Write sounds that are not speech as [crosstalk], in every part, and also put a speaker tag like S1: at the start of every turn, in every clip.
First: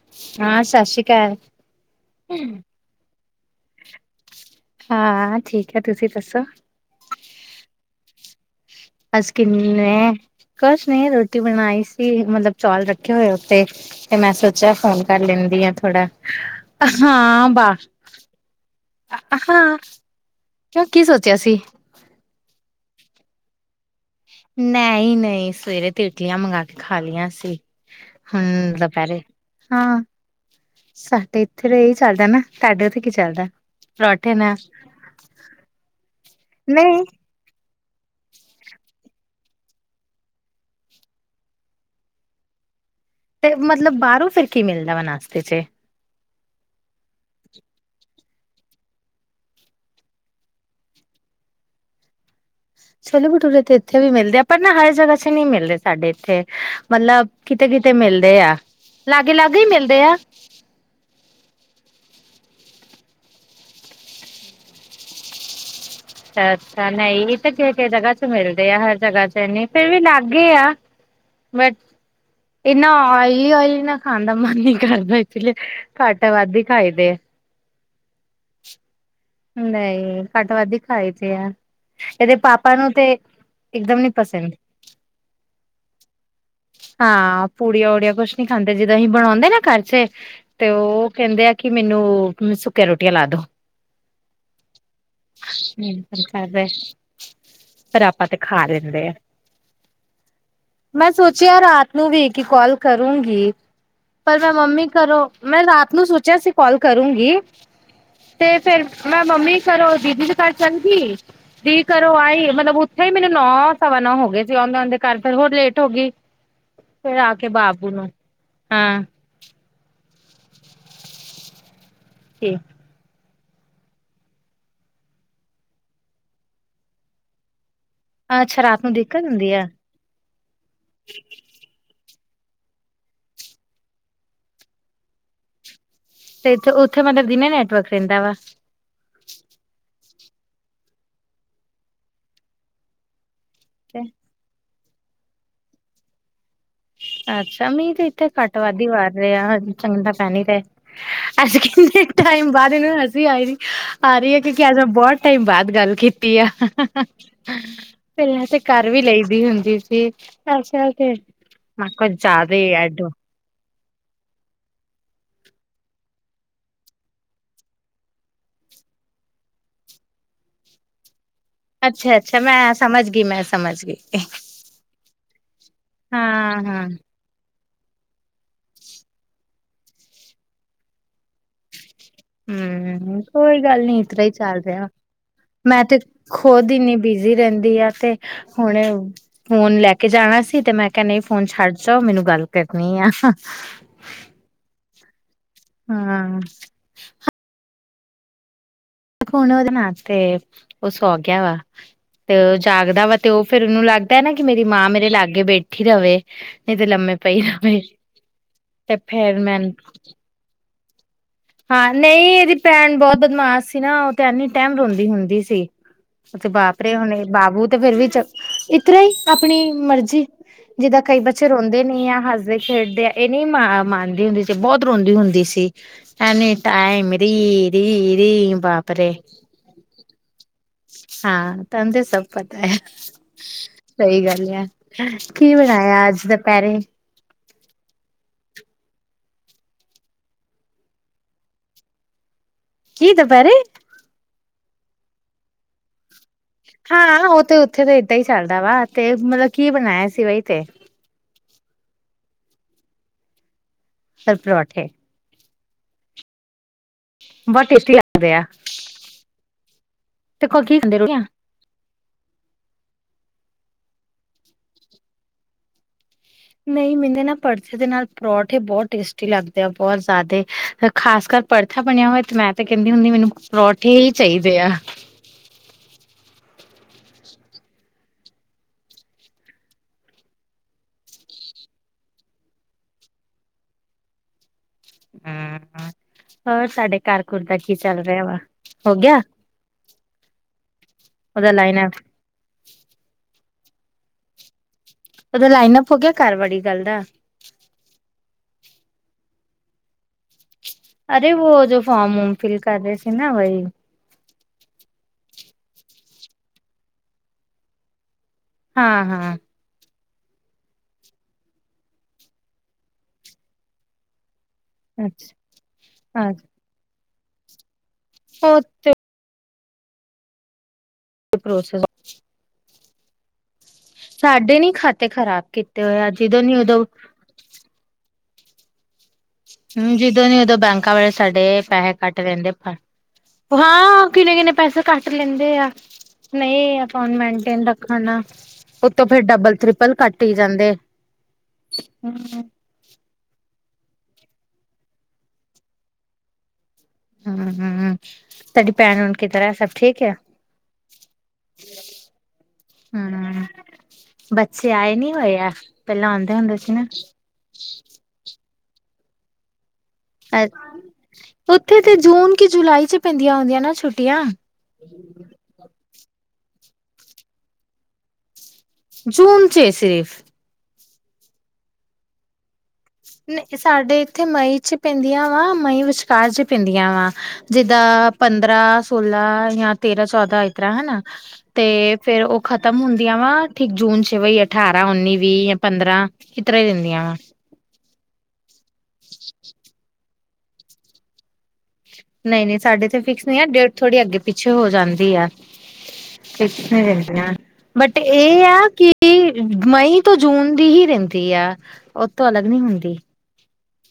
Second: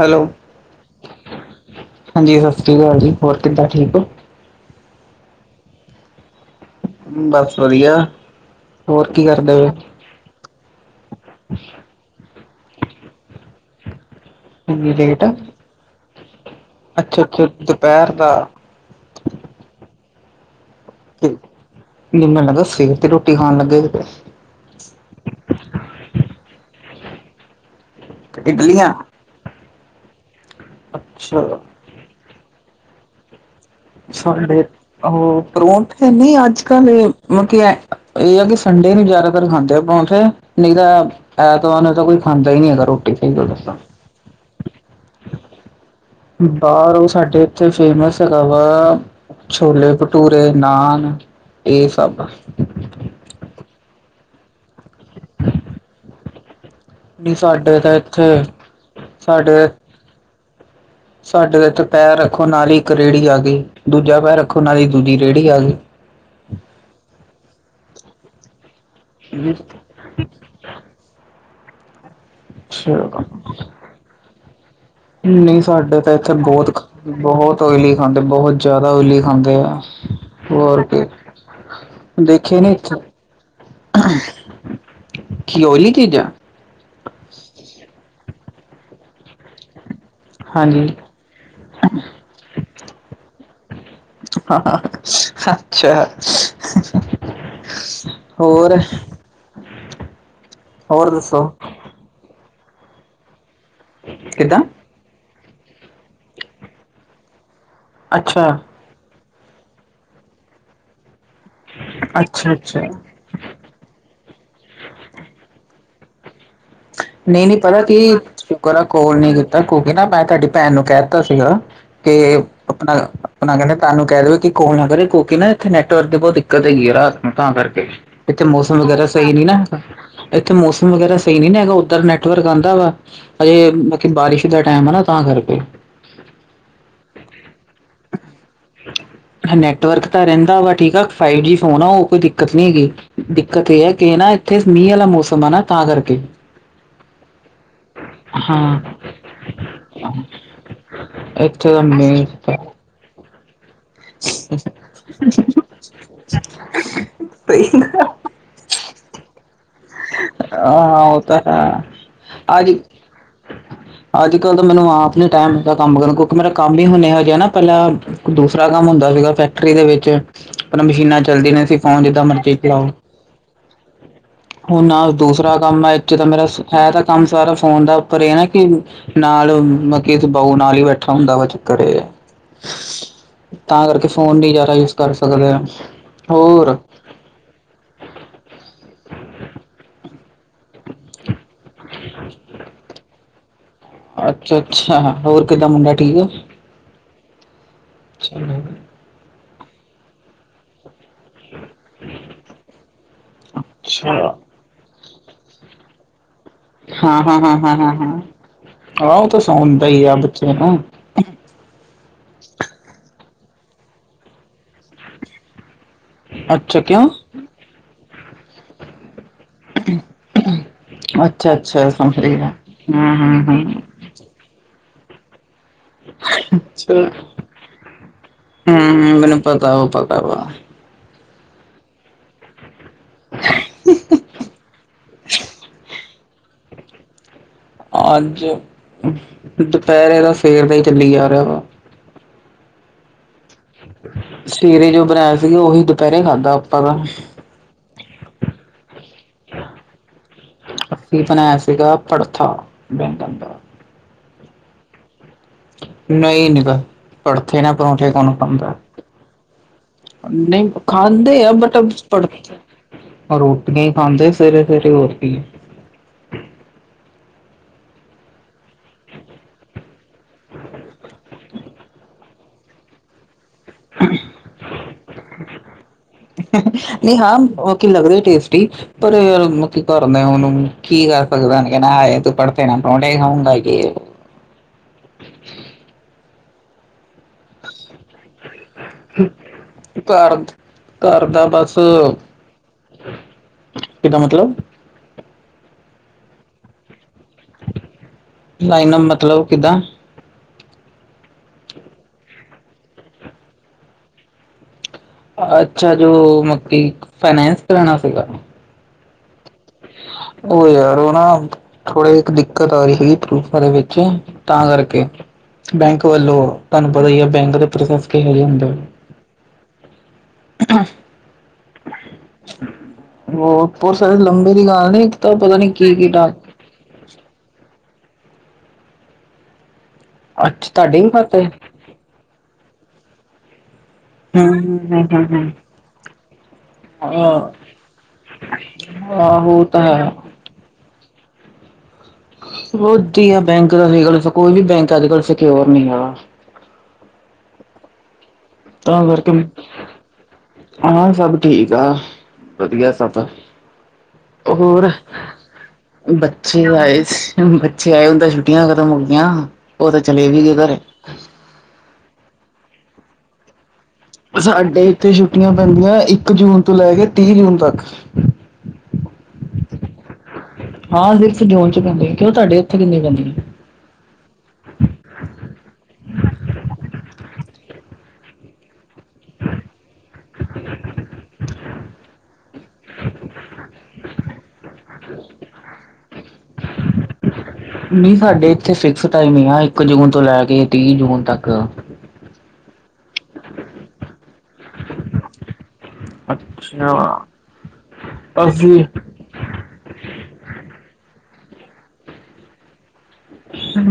S1: Hello,
S2: ਹਾਂ ਸਤਿ ਸ੍ਰੀ ਅਕਾਲ
S1: ਹਾਂਜੀ ਸਤਿ ਸ਼੍ਰੀ ਅਕਾਲ ਜੀ। ਹੋਰ ਕਿੱਦਾਂ, ਠੀਕ ਹੋ?
S2: ਹਾਂ, ਠੀਕ ਹੈ। ਤੁਸੀਂ ਦੱਸੋ?
S1: ਬਸ ਵਧੀਆ, ਹੋਰ ਕੀ
S2: ਅੱਜ
S1: ਕਰਦੇ ਪਏ ਔ?
S2: ਕਿੰਨੇ ਕੁਛ ਨੀ ਰੋਟੀ ਬਣਾਈ ਸੀ, ਮਤਲਬ ਚੌਲ ਰੱਖੇ ਹੋਏ ਆ ਉੱਤੇ‌। ਤੇ ਮੈਂ ਸੋਚਿਆ
S1: ਇੰਨੀ
S2: ਫੋਨ
S1: ਲੇਟ
S2: ਕਰ ਲੈਂਦੀ ਆ ਥੋੜਾ,
S1: ਅੱਛਾ ਅੱਛਾ
S2: ਅਹਾਂ ਬਾ
S1: ਦੁਪਹਿਰ ਦਾ
S2: ਅ ਹਾਂ, ਕਿਉਂ ਕੀ ਸੋਚਿਆ ਸੀ?
S1: ਨੀ ਮੈਨ ਲੱਗਾ ਸਵੇਰ ਤੋ ਰੋਟੀ ਖਾਣ ਲੱਗੇ ਹੋ ਤਾਂ।
S2: ਨਹੀਂ ਨਹੀਂ, ਸਵੇਰੇ ਤੇ ਇਟਲੀਆਂ ਮੰਗਾ ਕੇ ਖਾ ਲਇਆਂ ਸੀ। ਹੂ,
S1: ਕਿਤੇ ਇਡਲੀਆਂ
S2: ਦੁਪਹਿਰੇ ਹਾਂ ਸਾਡੇ
S1: ਅੱਛਾ
S2: ਇੱਥੇ ਤਾਂ ਏਹੀ ਚੱਲਦਾ ਨਾ। ਤੁਹਾਡੇ ਉਥੇ ਕੀ ਚੱਲਦਾ? ਪਰੌਠੇ ਨਾਲ
S1: ਸਾਡੇ, ਓਹ ਪਰੌਂਠੇ ਨੀ ਅੱਜ-ਕੱਲ
S2: ਨਹੀਂ
S1: ਕਿਉਂਕਿ ਐ ਲਗ ਸੰਡੇ ਨੂੰ ਜੈਦਾਤਰ ਖਾਂਦੇ ਐ ਪਰੌਂਠੇ ਨਹੀਂ ਤਾਂ ਐ ਐਤਵਾਰ ਨੂੰ ਐਥੇ ਕੋਈ ਖਾਂਦਾ ਈ ਨੀ ਹੈਗਾ ਰੋਟੀ। ਸਹੀ ਗੱਲ
S2: ਤੇ
S1: ਦੱਸਾਂ
S2: ਮਤਲਬ ਬਾਹਰੋਂ ਫੇਰ ਕੀ ਮਿਲਦਾ ਵਾ, ਨਾਸਤੇ ਚੇ?
S1: ਬਾਹਰ ਔ ਸਾਡੇ ਐਥੇ ਫੇਮਸ ਹੈਗਾ ਵਾ ਛੋਲੇ-ਭਠੂਰੇ, ਨਾਨ ਏ ਸਭ।
S2: ਛੋਲੇ-ਭਠੂਰੇ ਤੇ ਇੱਥੇ ਵੀ ਮਿਲਦੇ ਆ, ਪਰ ਨਾ ਹਰ ਜਗ੍ਹਾਹ ਚ ਨੀ ਮਿਲਦੇ ਸਾਡੇ ਇੱਥੇ। ਮਤਲਬ
S1: ਨੀ
S2: ਕਿਥੇ
S1: ਸਾਡੇ
S2: -ਕਿਥੇ
S1: ਤਾਂ ਇੱਥੇ
S2: ਮਿਲਦੇ ਆ,
S1: ਸਾਡੇ
S2: ਲਾਗੇ-ਲਾਗੇ ਹੀ ਮਿਲਦੇ ਆ।
S1: ਸਾਡੇ ਤੇ ਇੱਥੇ ਪੈਰ ਰੱਖੋ ਨਾਲ ਹੀ ਇੱਕ ਰੇੜੀ ਆ ਗਈ, ਦੂਜਾ ਪੈਰ ਰੱਖੋ ਨਾਲ ਹੀ ਦੂਜੀ ਰੇੜੀ ਆ ਗੀ।
S2: ਅਛਾ ਨਹੀਂ ਵੀ ਤਾਂ ਕੇ ਕੇਈ ਜਗ੍ਹਾਹ ਚ ਮਿਲਦੇ ਆ ਹਰ ਜਗ੍ਹਾਹ ਚ ਨੀ ਫੇਰ ਵੀ ਲੈ ਅਗੇ ਆ। ਬਟ, ਇਨਾ
S1: ਅੱਛਾ
S2: ਔਇਲੀ ਔਇਲ ਨਾ ਖਾਂਣ ਦਾ ਮਨ ਨੀ ਕਰਦਾ ਇਸਲੇ
S1: ਨਹੀਂ
S2: ਘੱਟ-ਵੱਧ ਹੀ ਖਾਈਦੇ ਐ।
S1: ਤੋ ਔਇਲੀ ਖਾਂਦੇ ਬਹੋਤ ਜੈਦਾ ਔਇਲੀ ਖਾਂਦੇ ਆ,
S2: ਨਹੀਂ ਘੱਟ ਵੱਧ ਹੀ
S1: ਹੋਰ ਕਿ
S2: ਖਾਈ ਦੇ ਆ
S1: ਦੇਖੇ ਨੀ ਇੱਥੇ।
S2: ਇੱਕਦਮ ਨੀ ਪਸੰਦ।
S1: ਕੀ ਔਇਲੀ ਚੀਜ਼ਾਂ।
S2: ਹਾਂ, ਪੁੜੀਆਂ ਉੜੀਆ ਕੁਛ ਨੀ ਖਾਂਦੇ, ਜਿਦੋਂ ਹੀ ਬਣੋੰਦੇ ਨਾ ਘਰ ਚੇ। ਤੇ
S1: ਹਾਂਜੀ
S2: ਔ ਕਹਿੰਦੇ ਆ ਕਿ ਮੈਨੂੰ ਸੁੱਕਿਆ ਰੋਟੀਆਂ ਲਾ ਦੋ। ਨਿਰਭਰ ਕਰਦਾ
S1: ਅੱਛਾ।
S2: ਪਰ ਆਪਾਂ ਤੇ ਖਾ
S1: ਹੋਰ
S2: ਰੈੰਦੇ ਐ।
S1: ਹੋਰ ਦੱਸੋ।
S2: ਸੋਚਿਆ ਰਾਤ ਨੂੰ ਵੀ ਇੱਕੀ ਕੋਲ ਕਰੂੰਗੀ ਪਰ ਮੈਂ
S1: ਕਿੱਦਾਂ
S2: ਮੰਮੀ ਕਰੋ ਮੈਂ ਰਾਤ ਨੂੰ ਸੋਚਿਆ ਸੀ ਕੋਲ ਕਰੂੰਗੀ
S1: ਅੱਛਾ
S2: ਤੇ ਫਿਰ ਮੈਂ ਮੰਮੀ ਕਰੋ ਦੀਦੀ ਦੇ ਘਰ ਚੱਲ ਗੀ ਦੀ ਕਰੋ ਆਈ
S1: ਅੱਛਾ
S2: ਮਤਲਬ
S1: ਅੱਛਾ
S2: ਉੱਥੇ ਮੈਨੂੰ ਨੌ ਸਵਾ ਨੋ ਹੋ ਗਏ ਸੀ ਆਂਦੇ-ਆਂਦੇ ਘਰ ਫਿਰ ਹੋਰ ਲੇਟ ਹੋ ਗੀ।
S1: ਨਈ- ਨਈ ਪਤਾ ਕੀ ਸੂਕਰ ਐ
S2: ਹਾਂ
S1: ਕੋਲ ਨੀ ਕੀ ਤਕ ਹੋਕੇ ਨਾ ਮੈਂ ਤਾਡੀ ਭੈਣ ਨੂੰ ਕੈ ਤਾ ਸੀਗਾ ਕੇ
S2: ਠੀਕ
S1: ਅਪਣਾ-ਅਪਣਾ ਕੈੰਦੇ ਤਾਨੂੰ ਕੈ ਦੇਵੇ ਕਿ ਕੋਲ ਨਾ ਕਰੇ ਕਿਉਂਕਿ ਨਾ ਇੱਥੇ ਨੈਟਵਰਕ ਦੀ ਬੌਤ ਦਿੱਕਤ ਹੈਗੀ ਆ ਰਾਤ ਨੂੰ ਤਾਂ ਕਰਕੇ ਇੱਥੇ
S2: ਅੱਛਾ
S1: ਮੌਸਮ
S2: ਰਾਤ ਨੂੰ
S1: ਵਗੈਰਾ
S2: ਦਿੱਕਤ
S1: ਸਹੀ ਨੀ
S2: ਹੁੰਦੀ
S1: ਨਾ
S2: ਆ।
S1: ਹੈਗਾ ਇੱਥੇ ਮੌਸਮ ਵਗੈਰਾ ਸਹੀ ਨੀ ਹੈਗਾ ਓਧਰ ਨੈਟਵਰਕ ਆਂਦਾ ਵਾ ਅਜੇ ਬਾਕੀ ਬਾਰਿਸ਼ ਦਾ ਟੈਮ ਆ ਨਾ ਤਾਂ ਕਰਕੇ
S2: ਤੇ ਇਥੇ ਓਥੇ ਮਤਲਬ ਦਿਨੇ ਨੈਟਵਰਕ ਰੈੰਦਾ ਵਾ।
S1: ਨੈਟਵਰਕ ਤਾਂ ਰੈਂਦਾ ਵਾ ਠੀਕ ਆ ਫਾਈਵ ਜੀ ਫੋਨ ਆ ਓ ਕੋਈ ਦਿੱਕਤ ਨੀ ਹੈਗੀ। ਕਕ ਹੈ ਕੇ ਨਾ ਇੱਥੇ ਮੀਂਹ ਵਾਲਾ ਮੌਸਮ ਆ ਨਾ ਤਾਂ ਕਰਕੇ
S2: ਅੱਛਾ ਮੀਂਹ ਤੇ ਇੱਥੇ ਘੱਟ
S1: ਹਾਂ
S2: ਵੱਧ ਹੀ ਵਰ ਰਿਹਾ ਆ ਚੰ [unintelligible] ਤਾਂ ਪੈ ਨੀ ਤੇ ਅੱਜ
S1: ਇੱਥੇ ਦਾ
S2: ਕਿੰਨੇ
S1: ਮੀਂਹ
S2: ਟੈਮ ਬਾਦ ਇਨਾ ਨੂੰ ਹੱਸੀ ਆਈ। ਆ ਰਹੀ ਹੈ ਕਿਉਂਕਿ ਅੱਜ ਬਹੁਤ ਟਾਈਮ ਬਾਅਦ ਗੱਲ ਕੀਤੀ ਆ। ਪੈਲਾਂ ਤੇ ਕਰ ਵੀ ਲਈ ਦੀ ਹੁੰਦੀ ਸੀ।
S1: ਹਾਂ-ਹਾਂ ਓ ਤਾ
S2: ਮ ਕੁਛ ਜਾਦਾ ਹੀ ਐਡ
S1: ਅੱਜ ਕੱਲ ਤਾਂ ਮੈਨੂੰ ਆਪ ਨ ਟੈਮ ਹੈਗਾ ਕੰਮ ਕਰਨ ਕਿਉਂਕਿ ਮੇਰਾ ਕੰਮ ਹੀ ਹੁਣ ਹੈਗਾ ਨਾ ਪੈਲਾਂ ਦੂਸਰਾ ਕੰਮ ਹੁੰਦਾ ਸੀਗਾ ਫੈਕਟਰੀ ਦੇ ਵਿੱਚ ਅਪਾਂ ਮਸ਼ੀਨਾਂ ਚੱਲਦੀਆ ਰ
S2: ਅੱਛਾ- ਅੱਛਾ ਮੈਂ ਸਮਝ ਗਈ ਮੈਂ ਸਮਝ ਗਈ।
S1: ਹੁਣ ਨਾਲ ਦੂਸਰਾ ਕੰਮ ਹੈ ਇਦੇ 'ਚ ਤਾਂ ਮੇਰਾ
S2: ਹਾਂ ਹਾਂ
S1: ਹੈ ਤਾਂ ਕੰਮ ਸਾਰਾ ਫੋਨ ਦਾ ਉੱਪਰ ਈ ਐ ਨਾ ਕਿ ਨਾਲ ਮਤਲਬ ਬਾਊ ਨਾਲ ਹੀ ਬੈਠਾ ਹੁੰਦਾ ਵਾ ਚੱਕਰ ਏ ਐ।
S2: ਹੂੰ ਕੋਈ ਗੱਲ ਨੀ ਇਸ ਤਰਾ ਹੀ
S1: ਫੋਨ ਨਹੀਂ
S2: ਚੱਲ
S1: ਜ਼ਿਆਦਾ
S2: ਰਿਆ
S1: ਯੂਜ ਕਰ ਸਕਦੇ ਆ
S2: ਮੈਂ ਤੇ ਖੁਦ
S1: ਹੋਰ
S2: ਈ ਨੀ ਬਿਜੀ ਰੈਂਦੀ ਆ ਤੇ ਹੁਣ ਫੋਨ ਲੈ ਕੇ ਜਾਣਾ ਸੀ ਤੇ ਮੈਂ ਕਿਆ ਨਈ ਫੋਨ ਛੱਡ ਜਾਓ ਮੈਨੂੰ ਗੱਲ ਕਰਨੀ ਆ।
S1: ਅੱਛਾ-ਅੱਛਾ ਹੋਰ ਕਿੱਦਾਂ ਮੁੰਡਾ ਠੀਕ
S2: ਹਾਂ
S1: ਏ। ਚਲੋ।
S2: ਹੁਣ ਉਹਦੇ ਨਾਲ ਤੇ ਓ ਸੌ ਗਿਆ ਵਾ ਤੇ ਉਹ ਜਾਗਦਾ ਵਾ ਤੇ ਉਹ ਫਿਰ ਉਹਨੂੰ
S1: ਅੱਛਾ
S2: ਲੱਗਦਾ ਨਾ ਮੇਰੀ ਮਾਂ ਮੇਰੇ ਲਾਗੇ ਬੈਠੀ ਰਵੇ। ਤੇ ਲੰਮੇ ਪਈ ਰਵੇ
S1: ਹਾਂ-ਹਾਂ-ਹਾਂ-ਹਾਂ-ਹਾਂ-ਹਾਂ
S2: ਤੇ
S1: ਆਹ ਉਹ
S2: ਫੇਰ
S1: ਤਾਂ
S2: ਮੈਂ
S1: ਸੌਣਦਾ ਹੀ ਆ ਬੱਚੇ ਨੂੰ
S2: ਹਾਂ ਨਈ ਇਹਦੀ ਭੈਣ ਬਹੁਤ ਬਦਮਾਸ਼ ਸੀ ਨਾ ਉਹ ਤੇ ਐਨੀ ਟੈਮ ਰੋਂਦੀ ਹੁੰਦੀ ਸੀ। ਉਥੇ
S1: ਅੱਛਾ
S2: ਵਾਪਰੇ
S1: ਕਿਉਂ
S2: ਹੋਣੇ ਬਾਬੂ ਤੇ ਫਿਰ ਵੀ ਇ ਤਰ੍ਹਾਂ ਈ ਆਪਣੀ ਮਰਜ਼ੀ ਜਿੱਦਾਂ ਕਈ ਬੱਚੇ
S1: ਅੱਛਾ
S2: ਰੋਂਦੇ
S1: ਅੱਛਾ
S2: ਨੇ
S1: ਸਮਝ
S2: ਯਾ
S1: ਗਈ ਮੈਂ।
S2: ਹੱਸਦੇ ਖੇਡਦੇ ਆ
S1: ਹੂੰ
S2: ਇਹ
S1: ਹੂੰ
S2: ਨਹੀਂ ਮ
S1: ਹੂੰ
S2: ਮਾਨਦੀ ਹੁੰਦੀ ਸੀ। ਤੇ ਬਹੁਤ ਰੋਂਦੀ ਹੁੰਦੀ ਸੀ ਐਨੀ
S1: ਚਲ
S2: ਟਾਇਮ ਰੀ- ਰੀ-ਰੀ ਵਾਪਰੇ
S1: ਭਰਦਾ ਵਾ ਭਰਦਾ ਵਾ
S2: ਹਾਂ ਤੈਨੂ ਤੇ ਸਭ ਪਤਾ ਐ। ਸਹੀ ਗੱਲ ਆ ਕੀ ਬਣਾਇਆ ਅੱਜ ਦੁਪੈਰੇ
S1: ਅੱਜ ਦੁਪੈਰੇ ਤਾ ਸਵੇਰ ਦਾ ਹੀ ਚੱਲੀ ਜਾ ਰਿਹਾ ਵਾ।
S2: ਕਿ ਦੁਪੈਰੇ
S1: ਸਵੇਰੇ ਜੋ ਬਣਾਇਆ ਸੀਗਾ ਉਹੀ ਦੁਪੈਰੇ ਖਾਂਦ
S2: ਹਾਂ ਓ ਤੇ ਉੱਥੇ ਤਾਂ ਏਦਾਂ ਹੀ ਚੱਲਦਾ ਵਾ ਤੇ ਮਤਲਬ ਕੀ ਬਣਾਇਆ ਸੀ ਵਹੀ ਤੇ
S1: ਕੀ ਬਣਾਇਆ ਸੀਗਾ ਭੜਥਾ ਬੈਂਗਣ ਦਾ
S2: ਸਿਰਫ ਪਰੌਠੇ
S1: ਨਹੀਂ ਨੀਗਾ ਭੜਥੇ
S2: ਬਹੁਤ
S1: ਨਾਲ
S2: ਟੇਸਟੀ
S1: ਪਰੌਂਠੇ
S2: ਲੱਗਦੇ
S1: ਕੌਣ
S2: ਆ
S1: ਖਾਂਦਾ,
S2: ਤੇ ਕੋ
S1: ਨਹੀਂ
S2: ਕੀ ਰੋਟੀਆਂ
S1: ਖਾਂਦੇ ਆ ਬਟ ਮਨ ਰੋਟੀਆਂ ਹੀ ਖਾਂਦੇ ਸਵੇਰੇ ਸਵੇਰੇ ਹੋਰ ਕੀ
S2: ਨਹੀਂ ਮੈਨੂ ਨਾ ਭੜਥੇ ਦੇ ਨਾਲ ਪਰੌਠੇ ਬਹੁਤ ਟੇਸਟੀ ਲੱਗਦੇ ਆ ਬਹੁਤ ਜ਼ਿਆਦੇ ਖਾਸ ਕਰ ਭੜਥਾ ਬਣਿਆ ਹੋਏ ਤੇ ਮੈਂ ਤੇ ਕਹਿੰਦੀ ਹੁੰਦੀ ਮੈਨੂੰ ਪਰੌਠੇ ਹੀ ਚਾਹੀਦੇ ਆ
S1: ਨਹੀਂ ਹਾਂ ਕੀ ਲੱਗਦੇ ਟੇਸਟੀ ਪਰ ਯਾਰ ਕੀ ਕਰਨਾ ਉਹਨੂੰ ਕੀ ਕਰ ਸਕਦਾ ਕਹਿੰਣਾ ਆ ਤੂੰ ਭੜ੍ਹਦੇ ਨਾਂਲ ਪਰੋਂਠੇ ਹੀ ਖਊਂਗਾ ਯੇ
S2: ਹੂੰ, ਹੋਰ ਸਾਡੇ ਘਰ ਘੁਰ ਦਾ ਕੀ ਚੱਲ ਰਿਹਾ ਵਾ ਹੋ ਗਿਆ।
S1: ਘਰ, ਘਰ ਦਾ
S2: ਉਹਦਾ
S1: ਬਸ
S2: ਲਾਈਨ ਅਪ
S1: ਕਿਦਾ ਮਤਲਬ
S2: ਉਹਦਾ ਲਾਈਨਅਪ ਹੋ ਗਿਆ, ਘਰ ਵਾਲੀ ਗੱਲ ਦਾ
S1: ਲਾਈਅਪ ਮਤਲਬ ਕਿੱਦਾਂ
S2: ਅਰੇ ਵੋ ਜੋ ਫੋਰਮ ਵੁਮ ਫਿਲ ਕਰ ਰਹੇ ਸੀ ਨਾ ਵਹੀ
S1: ਅੱਛਾ ਜੋ ਮਕਿ ਫਾਈਨੈਂਸ ਕਰਾਣਾ ਸੀਗਾ
S2: ਹਾਂ, ਹਾਂ।
S1: ਉਹ ਯਾਰ ਉਹ ਨਾ ਥੋੜੇ ਇਕ ਦਿੱਕਤ ਆ ਰਹੀ ਸੀ ਪ੍ਰੂਫਾਂ ਦੇ ਵਿੱਚ ਤਾਂ ਕਰਕੇ
S2: ਅੱਛਾ
S1: ਬੈਂਕ ਵੱਲੋਂ
S2: ਅੱਛਾ
S1: ਤੁਹਾਨੂੰ ਪਤਾ ਹੀ ਹੈ ਬੈਂਕ ਦੇ ਪ੍ਰੋਸੈਸ ਕਿਹੋ ਜਿਹੇ
S2: ਉਹ
S1: ਹੁੰਦੇ [unintelligible]
S2: ਪ੍ਰੋਸ
S1: ਉਹ ਪ੍ਰੋਸੈਸ ਲੰਬੇ
S2: ਸਾਡੇ
S1: ਦੀ
S2: ਨੀ
S1: ਗੱਲ
S2: ਖਾਤੇ
S1: ਇੱਕ ਤਾਂ
S2: ਖ਼ਰਾਬ
S1: ਪਤਾ ਨੀ
S2: ਕੀਤੇ
S1: ਕੀ
S2: ਹੋਏ ਆ
S1: ਕੀ
S2: ਜਦੋਂ ਨੀ ਉਦੋਂ ਹਮ ਜਦੋਂ ਨੀ ਉਦੋਂ
S1: ਅੱਛਾ
S2: ਬੈਂਕਾਂ
S1: ਤੁਹਾਡੇ ਵੀ
S2: ਵਾਲੇ ਸਾਡੇ
S1: ਖਾਤੇ
S2: ਪੈਸੇ ਕੱਟ ਰਹਿੰਦੇ ਹਾਂ ਕਿੰਨੇ ਕਿੰਨੇ ਪੈਸੇ ਕੱਟ
S1: ਹੂੰ
S2: ਲੈਂਦੇ ਆ ਨਹੀਂ ਆਪ
S1: ਆਹ
S2: ਮੇਨਟੇਨ ਰੱਖਣ ਨਾ ਉਹਤੋਂ ਫੇਰ ਡਬਲ
S1: ਆਹੋ ਉਹ ਤਾਂ
S2: ਟਰਿਪਲ
S1: ਹੈ
S2: ਕੱਟ ਹੀ ਜਾਂਦੇ
S1: ਵਧੀਆ ਬੈਂਕ ਦਾ ਕੋਈ ਵੀ ਬੈਂਕ ਅੱਜ ਕਲ੍ਹ ਸਿਕਉਰ ਨੀ ਹਾ
S2: ਹਮ ਹਮ ਸਾਡੀ
S1: ਤਾਂ
S2: ਭੈਣ ਨ ਕੀ
S1: ਕਰਕੇ
S2: ਤਰ੍ਹਾਂ ਸਭ ਠੀਕ ਹੈ।
S1: ਹਾਂ ਸਭ ਠੀਕ ਆ ਵਧੀਆ ਸਭ
S2: ਹਮ ਬੱਚੇ
S1: ਹੋਰ
S2: ਆਏ ਨੀ ਹੋਏ ਆ ਪਹਿਲਾਂ ਆਉਂਦੇ ਹੁੰਦੇ
S1: ਬੱਚੇ
S2: ਸੀ ਨਾ
S1: ਆਏ ਸੀ। ਬੱਚੇ ਆਏ ਹੁੰਦੇ ਛੁਟੀਆਂ ਖਤਮ ਹੋ ਗਈਆਂ ਉਹ ਤੇ ਚਲੇ ਵੀ ਗਏ ਘਰੇ
S2: ਉੱਥੇ ਤੇ ਜੂਨ ਕਿ ਜੁਲਾਈ ਚ ਪੈਂਦੀਆਂ ਹੁੰਦੀਆਂ ਨਾ ਛੁੱ
S1: ਸਾਡੇ ਇੱਥੇ ਛੁੱਟੀਆਂ ਪੈਂਦੀਆਂ ਇੱਕ ਜੂਨ ਤੋਂ ਲੈ ਕੇ ਤੀਹ ਜੂਨ ਤੱਕ
S2: ਜੂਣ ਚ ਸਿਰਫ
S1: ਹਾਂ ਸਿਰਫ ਜੂਨ ਚ ਪੈਂਦੇ ਕਿਉਂ ਤੁਹਾਡੇ ਉੱਥੇ ਕਿੰਨੇ ਪੈਂਦੇ ਹੈ।
S2: ਇਹ ਸਾਡੇ ਇੱਥੇ ਮਈ ਚ ਪੈਂਦੀਆਂ ਵਾ ਮਈ ਵਿਚਕਾਰ ਚ ਪੈਂਦੀਆਂ ਵਾ ਜਿੱਦਾਂ ਪੰਦਰਾਂ ਸੋਲਾਂ ਜਾਂ ਤੇਰਾਂ ਚੌਦਾਂ ਇਤਰਾ ਹਨ ਨਾ ਤੇ ਫੇਰ ਉਹ ਖ਼ਤਮ ਹੁੰਦੀਆਂ ਵਾ ਠੀਕ ਜੂਨ ਛ ਵਹੀ ਅਠਾਰਾਂ ਉੱਨੀ ਵੀਹ ਜਾਂ ਪੰਦਰਾਂ ਕਿਸ ਤਰ੍ਹਾਂ ਹੀ ਦਿੰਦੀਆਂ ਵਾ
S1: ਨਹੀਂ ਸਾਡੇ ਇੱਥੇ ਸਿਕਸ ਟਾਈਮ ਹੀ ਆ ਇੱਕ ਜੂਨ ਤੋਂ ਲੈ ਕੇ ਤੀਹ ਜੂਨ ਤੱਕ
S2: ਨਹੀਂ ਨਹੀਂ ਸਾਡੇ ਤੇ ਫਿਕਸ ਨਹੀਂ ਆ ਡੇਟ ਥੋੜ੍ਹੀ ਅੱਗੇ ਪਿੱਛੇ ਹੋ ਜਾਂਦੀ ਆ
S1: ਅੱਛਾ
S2: ਬਟ ਇਹ ਆ
S1: ਅਸੀਂ
S2: ਕਿ ਮਈ ਤੋਂ ਜੂਨ ਦੀ ਹੀ ਰਹਿੰਦੀ ਆ ਉਹਤੋਂ ਅਲੱਗ ਨਹੀਂ ਹੁੰਦੀ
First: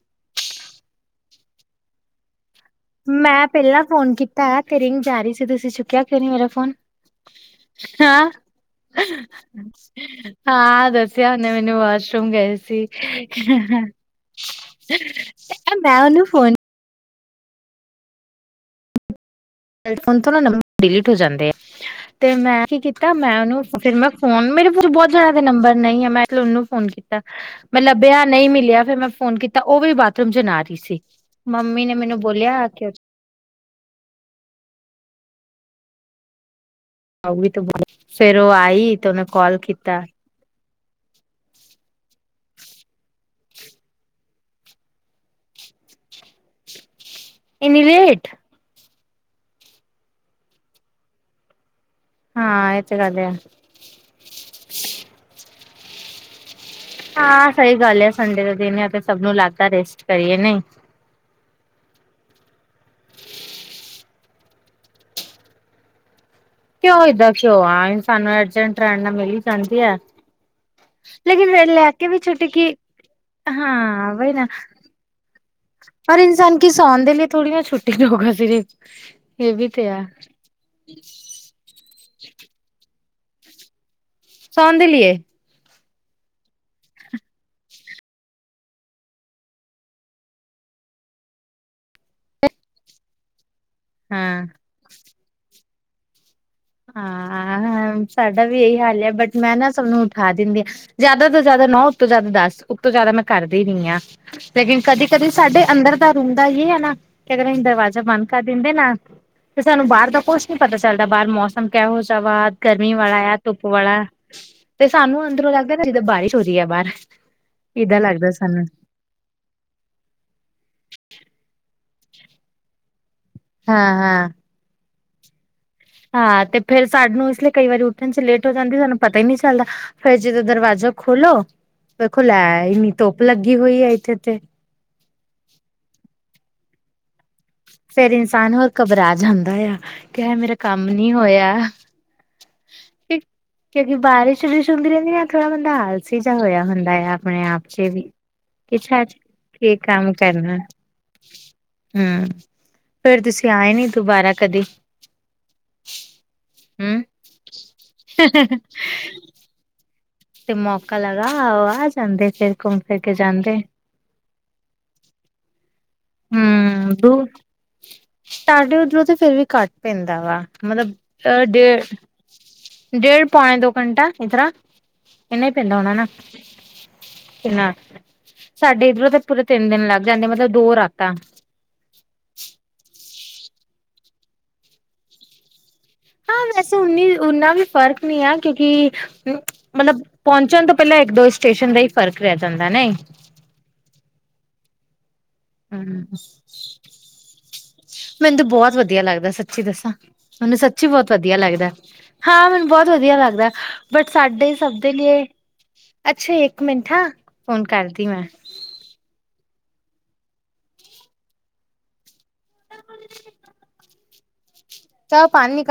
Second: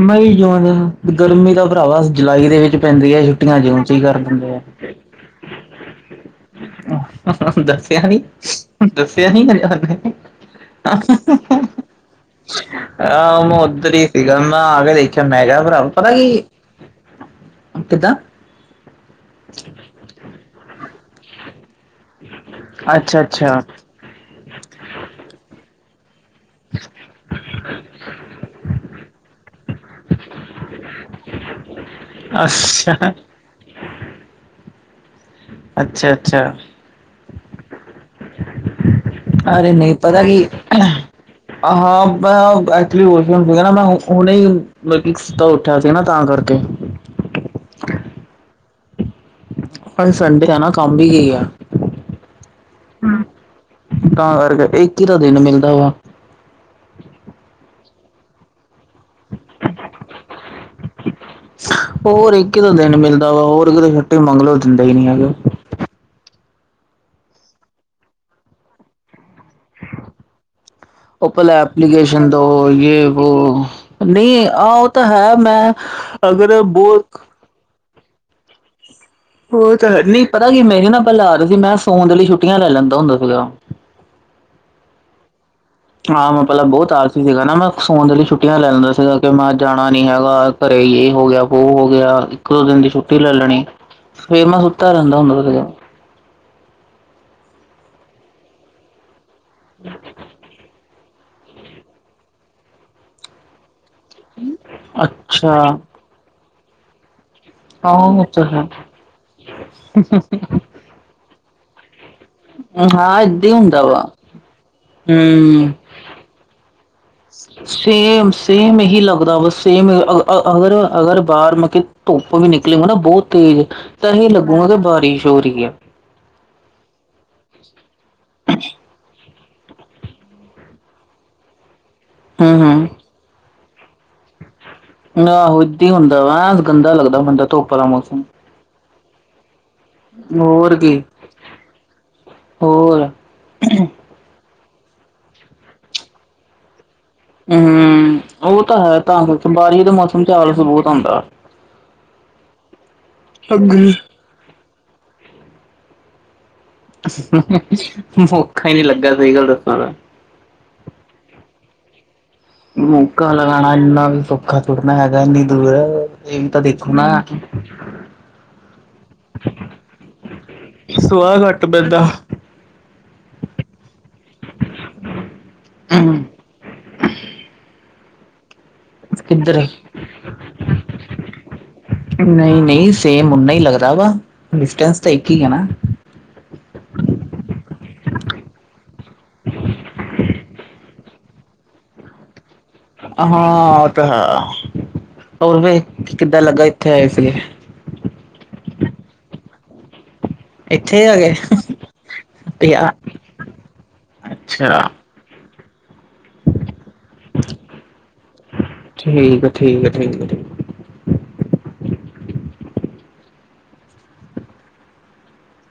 S1: ਮਈ ਜੂਨ ਗਰਮੀ ਦਾ ਭਰਾਵਾ ਜੁਲਾਈ ਦੇ ਵਿੱਚ ਪੈਂਦੀ ਹੈ
S2: ਮੈਂ
S1: ਛੁੱਟੀਆਂ
S2: ਪਹਿਲਾਂ
S1: ਜੂਨ ਚ ਹੀ
S2: ਫੋਨ
S1: ਕਰ
S2: ਕੀਤਾ
S1: ਦਿੰਦੇ ਆ
S2: ਤੇ ਰਿੰਗ ਜਾ ਰਾਰੀ ਸੀ ਤੁਸੀਂ ਚੁੱਕਿਆ ਕਿਉਂ ਨੀ ਮੇਰਾ ਫੋਨ
S1: ਦੱਸਿਆ ਨੀ
S2: ਹਾਂ
S1: ਦੱਸਿਆ ਨੀ ਕਦੇ ਉਹਨੇ
S2: ਹਾਂ ਦੱਸਿਆ ਉਹਨੇ ਮੈਨੂੰ ਬਸ ਤਮ ਗਏ ਸੀ।
S1: ਜਦੋਂ ਮੈਂ ਆ ਕੇ ਦੇਖਿਆ ਮੈਂ ਕਿਆ ਭਰਾ
S2: ਮੈਂ
S1: ਪਤਾ
S2: ਉਹਨੂੰ
S1: ਕੀ,
S2: ਫੋਨ
S1: ਕਿੱਦਾਂ?
S2: ਫੋਨ ਤੋਂ ਨਾ ਨੰਬਰ ਡਿਲੀਟ ਹੋ ਜਾਂਦੇ ਐ। ਤੇ ਮੈਂ ਕੀ ਕੀਤਾ
S1: ਅੱਛਾ
S2: ਮੈਂ
S1: ਅੱਛਾ
S2: ਉਹਨੂੰ, ਫਿਰ ਮੈਂ ਫੋਨ ਮੇਰੇ ਕੋਲ ਬਹੁਤ ਜਾਣੇਆ ਦੇ ਨੰਬਰ ਨਹੀਂ ਆ, ਮੈਂ ਫੇਰ ਓਨੂੰ ਫੋਨ ਕੀਤਾ। ਮੈਂ ਲੱਭਿਆ, ਨਹੀਂ ਮਿਲਿਆ, ਫੇਰ ਮੈਂ ਫੋਨ ਕੀਤ ਤਾਂ ਉਹ ਵੀ ਬਾਥਰੂਮ ਚ ਨਾ ਰੀ ਸੀ। ਮੰਮੀ ਨੇ ਮੈਨੂੰ ਬੋਲਿਆ ਕਿ
S1: ਅੱਛਾ। ਅੱਛਾ ਅੱਛਾ।
S2: ਉਹ ਵੀ ਬਹੁਤ, ਫੇਰ ਉਹ ਆਈ ਤੇ ਉਹਨੇ ਕਾਲ
S1: ਅਰੇ ਨਹੀਂ,
S2: ਕੀਤਾ
S1: ਪਤਾ ਕੀ, ਅ-ਹਾਂ ਮੈਂ ਓਹ ਐਕਚੁਲੀ ਵੌਸ਼ਰੂਮ ਸੀਗਾ ਨਾ, ਮੈਂ ਹੁਣੇ ਈ ਮਲਕੀ ਸੁੱਤਾ ਉੱਠਿਆ ਸੀਗਾ ਨਾ, ਤਾਂ ਕਰਕੇ
S2: ਇੰਨੀ ਲੇਟ।
S1: ਅੱਜ ਸੰਡੇ ਆ ਨਾ, ਕੰਮ ਵੀ ਕੀ ਆ।
S2: ਹਾਂ ਏ ਤੇ ਗੱਲ ਆ।
S1: ਤਾਂ ਕਰਕੇ ਇੱਕ ਈ ਤਾ ਦਿਨ ਮਿਲਦਾ ਵਾ।
S2: ਹਾਂ ਸਹੀ ਗੱਲ ਐ ਸੰਡੇ ਦਾ ਦਿਨ ਏ ਤੇ ਸਭ ਨੂੰ ਲੱਗਦਾ ਰੈਸਟ ਕਰੀਏ ਨਈ।
S1: ਹੋਰ ਇੱਕ ਈ ਤਾਂ ਦਿਨ ਮਿਲਦਾ ਵਾ, ਹੋਰ ਇਧਰੋਂ ਛੁੱਟੀ ਮੰਗਲੋ ਦਿੰਦੇ ਈ ਨੀ ਹੈਗੇ।
S2: ਕਿਉਂ ਏਦਾਂ ਕਿਓ ਆ, ਸਾਨੂੰ ਅਰਜੈਂਟ ਰਹਿਣ ਨਾਲ ਮਿਲ ਈ ਜਾਂਦੀ ਐ।
S1: ਉਹ ਪੈਲਾਂ ਐਪਲੀਕੇਸ਼ਨ ਦੋ,
S2: ਕੀ
S1: ਯੇ‌ ਵੋ, ਉਹੋ।
S2: ਹਾਂ ਵਹੀ ਨਾ
S1: ਨਹੀਂ ਆ-ਓ ਤਾਂ ਹੈ, ਮੈਂ ਅਗਰ ਬਹੁਤ
S2: ਥੋੜੀਆਂ ਛੁੱਟੀਆਂ ਹੋਗਾ ਸਿਰਿਫ
S1: ਉਹ ਤਾਂ ਹੈ, ਨਹੀਂ ਪਤਾ ਕੀ ਆ, ਮੇਰੀ ਨਾ ਪੈਲਾਂ ਆਦਤ ਸੀ, ਮੈਂ ਸੋਣ ਦੇ ਲਈ ਛੁੱਟੀਆਂ ਲੈ ਲੈਂਦਾ ਹੁੰਦਾ ਸੀਗਾ।
S2: ਸੌਣ ਦੇ ਲੀਏ।
S1: ਹਾਂ ਮੈਂ ਪਹਿਲਾਂ ਬਹੁਤ ਆਲਸੀ ਸੀਗਾ ਨਾ ਮੈਂ ਸੌਣ ਦੇ ਲਈ ਛੁੱਟੀਆਂ ਲੈ ਲੈਂਦਾ ਸੀਗਾ ਕਿ ਮੈਂ ਜਾਣਾ ਨੀ ਹੈਗਾ। ਘਰੇ ਯੇ ਹੋ ਗਿਆ, ਵੋ ਹੋ ਗਿਆ, ਇੱਕ ਦੋ ਦਿਨ ਦੀ ਛੁੱਟੀ ਲੈ ਲੈਣੀ।
S2: ਹਾਂ
S1: ਫਿਰ ਮੈਂ ਸੁੱਤਾ ਰਹਿੰਦਾ ਹੁੰਦਾ ਸੀਗਾ।
S2: ਹਾਂ-ਆਂ ਸਾਡਾ ਵੀ ਏਈ ਹਾਲ ਆ, ਬਟ ਮੈਂ ਨਾ ਸਭਨੂੰ ਠਾ ਦਿੰਦੀ ਆ, ਜਿਆਦਾ ਤੋਂ ਜ਼ਿਆਦਾ ਨੌ ਉਤੋਂ ਜ਼ਿਆਦਾ ਦਸ, ਉਤੋਂ ਜ਼ਿਆਦਾ ਮੈਂ ਕਰਦੀ ਨੀ ਆ। ਲੇਕਿਨ ਕਦੀ ਕਦੀ
S1: ਅੱਛਾ
S2: ਸਾਡੇ ਅੰਦਰ ਦਾ ਰੂਮ ਦਾ ਯੇ ਐ ਨਾ ਕਿ ਅਗਰ ਅਸੀਂ
S1: ਹਾਂ
S2: ਦਰਵਾਜ਼ਾ
S1: ਉਹ
S2: ਬੰਦ ਕਰ
S1: ਤਾਂ ਹੈ।
S2: ਦਿੰਦੇ ਨਾ, ਫੇਰ ਸਾਨੂੰ ਬਾਹਰ ਦਾ ਕੁਛ ਨੀ ਪਤਾ ਚੱਲਦਾ, ਬਾਰ ਮੌਸਮ ਕਿਹੋ ਜਿਹਾ ਵਾ, ਗਰਮੀ ਵਾਲਾ
S1: ਹਾਂ
S2: ਆ,
S1: ਏਦਾਂ ਹੀ
S2: ਧੁੱਪ
S1: ਹੁੰਦਾ ਵਾ
S2: ਵਾਲਾ। ਤੇ ਸਾਨੂੰ ਅੰਦਰੋਂ
S1: ਹੂੰ।
S2: ਲੱਗਦਾ ਨਾ ਜਿੱਦਾਂ ਬਾਰਿਸ਼ ਧੂ ਰੀ ਆ ਬਾਰ।
S1: ਸੇਮ ਸੇਮ ਏਹੀ ਲੱਗਦਾ ਬਸ ਸੇਮ ਅ-ਅ-ਅਗਰ ਅਗਰ ਬਾਹਰ ਮਲ ਕੀ ਧੁੱਪ ਵੀ ਨਿਕਲੀ ਹੋਵੇ ਨਾ ਬਹੁਤ ਤੇਜ਼,
S2: ਹਾਂ
S1: ਤਾਂ
S2: ਹਾਂ
S1: ਏਹੀ ਲਗ ਬਹੁਤ ਬਾਰਿਸ਼ ਹੋ ਰਹੀ ਆ।
S2: ਹਾਂ ਤੇ ਫਿਰ ਸਾਨੂੰ ਇਸ ਲਈ ਕਈ ਵਾਰੀ ਉੱਠਣ ਚ ਲੇਟ ਹੋ ਜਾਂਦੀ, ਸਾਨੂੰ ਪਤਾ ਈ ਨੀ ਚੱਲਦਾ। ਫਿਰ ਜਦੋਂ ਦਰਵਾਜ਼ਾ ਖੋਲੋ, ਵੇਖੋ ਲੈ
S1: ਹਮ ਹਮ
S2: ਇੰਨੀ ਧੁੱਪ ਲੱਗੀ ਹੋਈ ਐ ਇੱਥੇ ਤੇ।
S1: ਆਹੋ ਇਦਾਂ ਹੀ ਹੁੰਦਾ ਵਾ, ਗੰਦਾ ਲੱਗਦਾ ਬੰਦਾ ਧੁੱਪ ਦਾ
S2: ਫਿਰ
S1: ਮੌਸਮ
S2: ਇਨਸਾਨ ਹੋਰ ਘਬਰਾ ਜਾਂਦਾ ਆ। ਕਿ ਹਾਏ ਮੇਰਾ
S1: ਹੋਰ
S2: ਕੰਮ
S1: ਕੀ
S2: ਨੀ ਹੋਇਆ।
S1: ਹੋਰ
S2: ਕਿਉਂਕਿ ਬਾਰਿਸ਼ ਬੂਰਿਸ਼ ਹੁੰਦੀ ਰਹਿੰਦੀ ਨਾ, ਥੋੜਾ ਬੰਦਾ ਆਲਸੀ ਜੇਹਾ ਹੋਇਆ ਹੁੰਦਾ ਆ। ਆਪਣੇ ਆਪ ਚ ਵੀ
S1: ਹਮ ਉਹ ਤਾਂ
S2: ਕਿ
S1: ਹੈ,
S2: ਛੱਡ
S1: ਤਾਂ ਕਰਕੇ
S2: ਕੀ
S1: ਬਾਰਿਸ਼ ਦੇ
S2: ਕੰਮ
S1: ਮੌਸਮ ਚ
S2: ਕਰਨਾ
S1: ਆਲਸ ਬਹੁਤ ਆਂਦਾ।
S2: ਹਮ, ਫਿਰ ਤੁਸੀਂ ਆਏ ਨੀ ਦੁਬਾਰਾ ਕਦੀ ਹਮ
S1: ਮੌਕਾ ਈ ਨੀ ਲੱਗਾ, ਸਹੀ ਗੱਲ ਦੱਸਾਂ ਤਾਂ।
S2: ਤੇ ਮੌਕਾ ਲਗਾਓ, ਆ ਜਾਂਦੇ ਫਿਰ। ਘੁੰਮ ਕੇ
S1: ਮੌਕਾ
S2: ਜਾਂਦੇ
S1: ਲਗਾਣਾ ਇਨਾ ਸੌਖਾ ਥੋੜੀ ਨਾ ਹੈਗਾ ਇੰਨੀ ਦੂਰ ਇਹ ਵੀ ਤਾਂ ਦੇਖੋ ਨਾ
S2: ਤੁਹਾਡੇ ਉੱਧਰੋਂ ਤੇ ਫਿਰ ਵੀ ਘੱਟ ਪੈਂਦਾ ਵਾ ਮਤਲਬ
S1: ਸੁਆਹ ਘੱਟ
S2: ਡੇਢ
S1: ਪੈਂਦਾ
S2: ਡੇਢ ਪੌਣੇ ਦੋ ਘੰਟਾ ਇਸ ਤਰ੍ਹਾਂ ਇਹਨਾ ਹੀ ਪੈਂਦਾ ਹੋਣਾ ਨਾ। ਕਿੰਨਾ ਸਾਡੇ ਇੱਧਰੋਂ ਤਾਂ ਪੂਰੇ
S1: ਕਿੱਧਰ
S2: ਤਿੰਨ ਦਿਨ ਲੱਗ ਜਾਂਦੇ ਮਤਲਬ ਦੋ ਰਾਤਾਂ
S1: ਨਹੀਂ ਨਹੀਂ ਸੇਮ ਓਨਾ ਹੀ ਲੱਗਦਾ ਵਾ ਡਿਸਟੈਂਸ ਤਾਂ ਇੱਕ ਹੀ ਹੈ ਨਾ
S2: ਹਾਂ ਵੈਸੇ ਉਨੀ ਉਨਾ ਵੀ ਫ਼ਰਕ ਨਹੀ ਹੈ ਕਿਉਂਕਿ ਮਤਲਬ ਪਹੁੰਚਣ ਤੋਂ ਪਹਿਲਾਂ ਇੱਕ ਦੋ ਸਟੇਸ਼ਨ ਦਾ ਹੀ ਫ਼ਰਕ ਰਹਿ ਜਾਂਦਾ ਨਇ
S1: ਹਾਂ ਉਹ ਤਾਂ ਹੈ ਹੋਰ
S2: ਹਮ
S1: ਫਿਰ ਕਿੱਦਾਂ ਲੱਗਾ ਇੱਥੇ ਆਏ ਸੀਗੇ।
S2: ਮੈਨੂੰ ਬਹੁਤ ਵਧੀਆ ਲੱਗਦਾ ਸੱਚੀ ਦੱਸਾਂ ਮੈਨੂੰ ਸੱਚੀ
S1: ਇੱਥੇ
S2: ਬਹੁਤ
S1: ਆ ਗਏ
S2: ਵਧੀਆ ਲੱਗਦਾ। ਹਾਂ
S1: ਅੱਛਾ
S2: ਮੈਨੂੰ
S1: ਠੀਕ
S2: ਬਹੁਤ ਵਧੀਆ ਲੱਗਦਾ ਹੈ ਬਟ ਸਾਡੇ ਸਭ
S1: ਆ,
S2: ਦੇ ਲਈ ਅੱਛਾ ਇੱਕ ਮਿੰਟ ਹਾਂ ਫੋਨ ਕਰਦੀ ਮੈਂ
S1: ਠੀਕ ਹੈ ਠੀਕ ਹੈ ਠੀਕ ਹੈ ਠੀਕ
S2: [unintelligible] ਚਾਹ ਪਾਣੀ